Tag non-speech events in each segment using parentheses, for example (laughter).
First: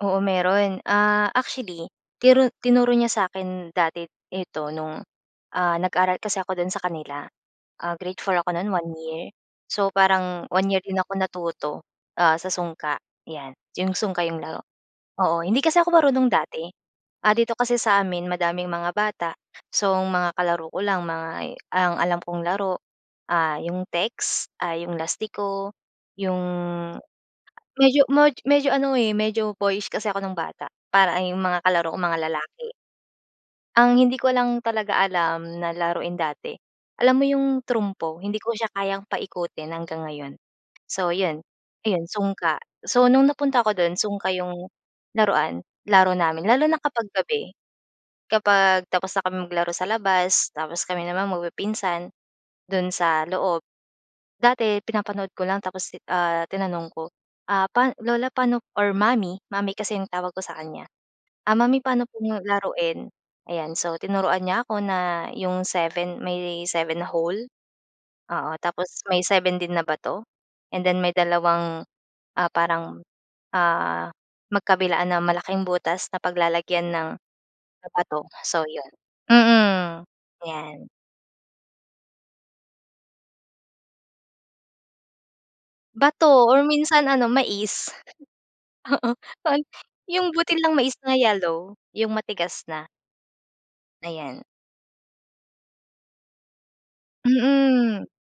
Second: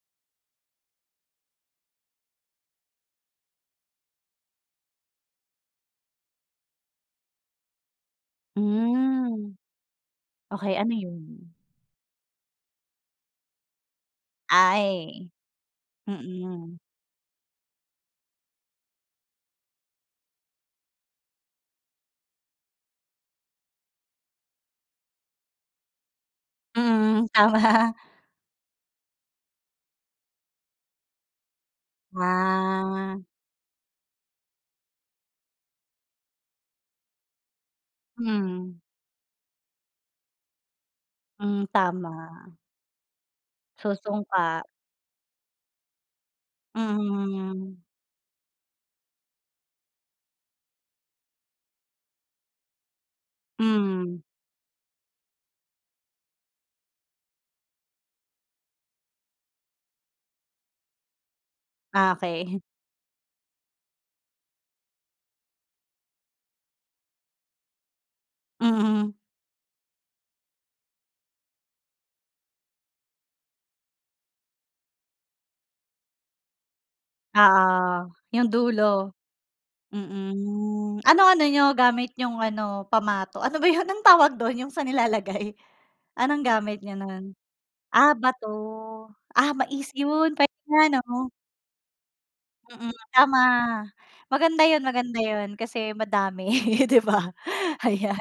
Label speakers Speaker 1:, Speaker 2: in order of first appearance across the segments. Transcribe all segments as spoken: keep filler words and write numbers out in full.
Speaker 1: Oo meron. Ah, actually, tiru tinuro niya sa akin dati ito no'ng, ah, nag-aaral kasi ako do'n sa kanila. Ah, Grade four ako no'n one year.
Speaker 2: Hmm.
Speaker 1: So, parang one
Speaker 2: Okey
Speaker 1: year
Speaker 2: ano,
Speaker 1: din ako
Speaker 2: 'yun?
Speaker 1: natuto, ah, sa sungka, 'yan. 'Yong sungka 'yong laro.
Speaker 2: Ay.
Speaker 1: Oo, hindi kasi ako marunong dati.
Speaker 2: Mm.
Speaker 1: Ah, dito kasi sa amin madaming mga bata. So, mga kalaro ko lang mga ang alam kong laro, ah, 'yong text, ah, 'yong lastiko, 'yong
Speaker 2: Mhm. Tama.
Speaker 1: medyo medyo ano, eh, medyo boyish kasi ako nung bata, parang 'yung mga kalaro ko mga lalaki.
Speaker 2: Ah.
Speaker 1: Ang hindi ko lang talaga alam na laruin dati, alam mo 'yung trumpo? Hindi ko siya
Speaker 2: Mm.
Speaker 1: kayang paikutin hanggang ngayon. So 'yun,
Speaker 2: Hmm,
Speaker 1: ayun
Speaker 2: tama.
Speaker 1: sungka. So, nung napunta ako
Speaker 2: So,
Speaker 1: dun sungka
Speaker 2: sungka.
Speaker 1: 'yung laruan, laro namin. Lalo na kapag gabi,
Speaker 2: Mhm.
Speaker 1: kapag tapos na kaming maglaro sa labas, tapos kami naman magpipinsan, do'n sa loob.
Speaker 2: Mhm.
Speaker 1: Dati pinapanood ko lang tapos, ti ah, tinanong ko. "Ah, pa lola pano" or mommy mommy kasi yung tawag ko sa kanya. "Ah, mommy pano po
Speaker 2: Okey. (chuckles)
Speaker 1: laruin?" Ayan, so tinuruan niya ako na 'yong seven may seven na hole, oo, tapos
Speaker 2: Mhm.
Speaker 1: may seven din na bato, and then may dalawang, ah, parang, ah, magkabilaan na malaking butas na paglalagyan ng
Speaker 2: Oo,
Speaker 1: bato.
Speaker 2: 'yung
Speaker 1: So,
Speaker 2: dulo.
Speaker 1: 'yun.
Speaker 2: Mm.
Speaker 1: Mm. 'Yan.
Speaker 2: Hmm. Ano ano niyo gamit nyong ano pamato? Ano ba 'yun ang tawag dun 'yung sa nilalagay? Anong
Speaker 1: Bato or
Speaker 2: gamit niyo
Speaker 1: minsan ano,
Speaker 2: nun?
Speaker 1: mais.
Speaker 2: Ah, bato,
Speaker 1: (chuckles) Oo.
Speaker 2: ah,
Speaker 1: 'Pag
Speaker 2: mais
Speaker 1: 'yung
Speaker 2: 'yun pwede
Speaker 1: butil ng
Speaker 2: nga,
Speaker 1: mais na
Speaker 2: 'no?
Speaker 1: yellow, 'yung matigas na.
Speaker 2: Mm. Tama.
Speaker 1: Ayan.
Speaker 2: Maganda 'yun maganda 'yun, kasi madami, (laughs) 'di ba,
Speaker 1: Mm.
Speaker 2: ayan.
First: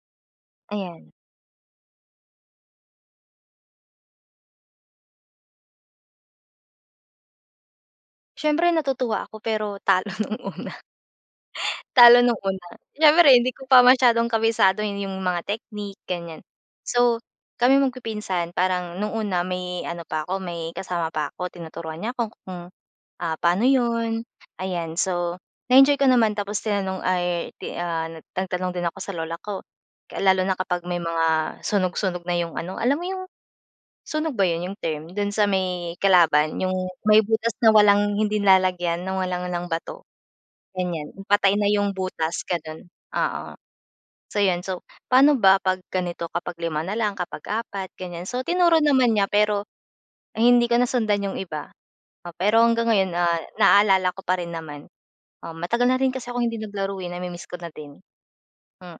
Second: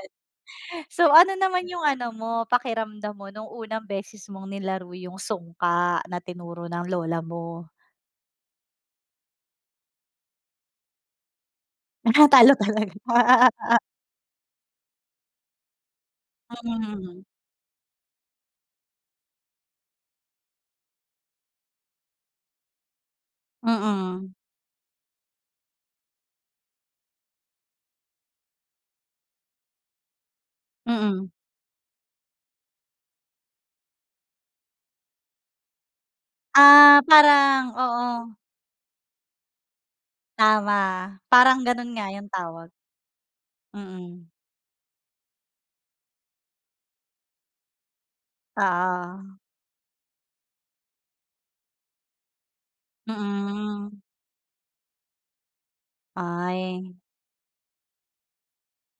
Speaker 2: So,
Speaker 1: Ayan.
Speaker 2: ano naman 'yung ano mo, pakiramdam mo nung unang beses mong nilaro 'yung sungka na tinuro ng lola mo?
Speaker 1: Siyempre natutuwa ako. Pero talo nung una. (chuckles) Talo
Speaker 2: Ah,
Speaker 1: nung
Speaker 2: talo
Speaker 1: una.
Speaker 2: talaga.
Speaker 1: Siyempre hindi ko pa
Speaker 2: (laughs)
Speaker 1: masyadong kabisado 'yung mga technique ganyan. So,
Speaker 2: Mm.
Speaker 1: kaming magpipinsan parang nung una may ano pa ako, may kasama pa ako tinuturuan niya 'ko kung, ah, paano 'yun,
Speaker 2: Mm.
Speaker 1: ayan. So, na-enjoy ko naman tapos tinanong ay ti ah, nagtanong din ako sa lola ko. Lalo na kapag may
Speaker 2: Mm.
Speaker 1: mga sunog sunog na 'yung ano alam mo 'yung Sunog ba 'yun 'yung term, dun sa may kalaban? 'Yung
Speaker 2: Ah,
Speaker 1: may butas
Speaker 2: parang,
Speaker 1: na walang
Speaker 2: oo.
Speaker 1: hindi nilalagyan ng walang lang bato.
Speaker 2: Tama,
Speaker 1: Ganyan patay
Speaker 2: parang
Speaker 1: na
Speaker 2: ganun
Speaker 1: 'yung
Speaker 2: nga 'yung
Speaker 1: butas,
Speaker 2: tawag.
Speaker 1: ganun. Oo.
Speaker 2: Mm.
Speaker 1: So, 'yun so, pano ba 'pag ganito kapag lima na lang, kapag apat ganyan. So, tinuro naman niya
Speaker 2: Oo.
Speaker 1: pero, hindi ko nasundan 'yung iba. Oh, pero hanggang ngayon, ah,
Speaker 2: Mm.
Speaker 1: naalala ko pa rin naman. Oo, matagal na rin kasi akong hindi
Speaker 2: Ay.
Speaker 1: naglaro, eh. Nami-miss ko na din. Mm.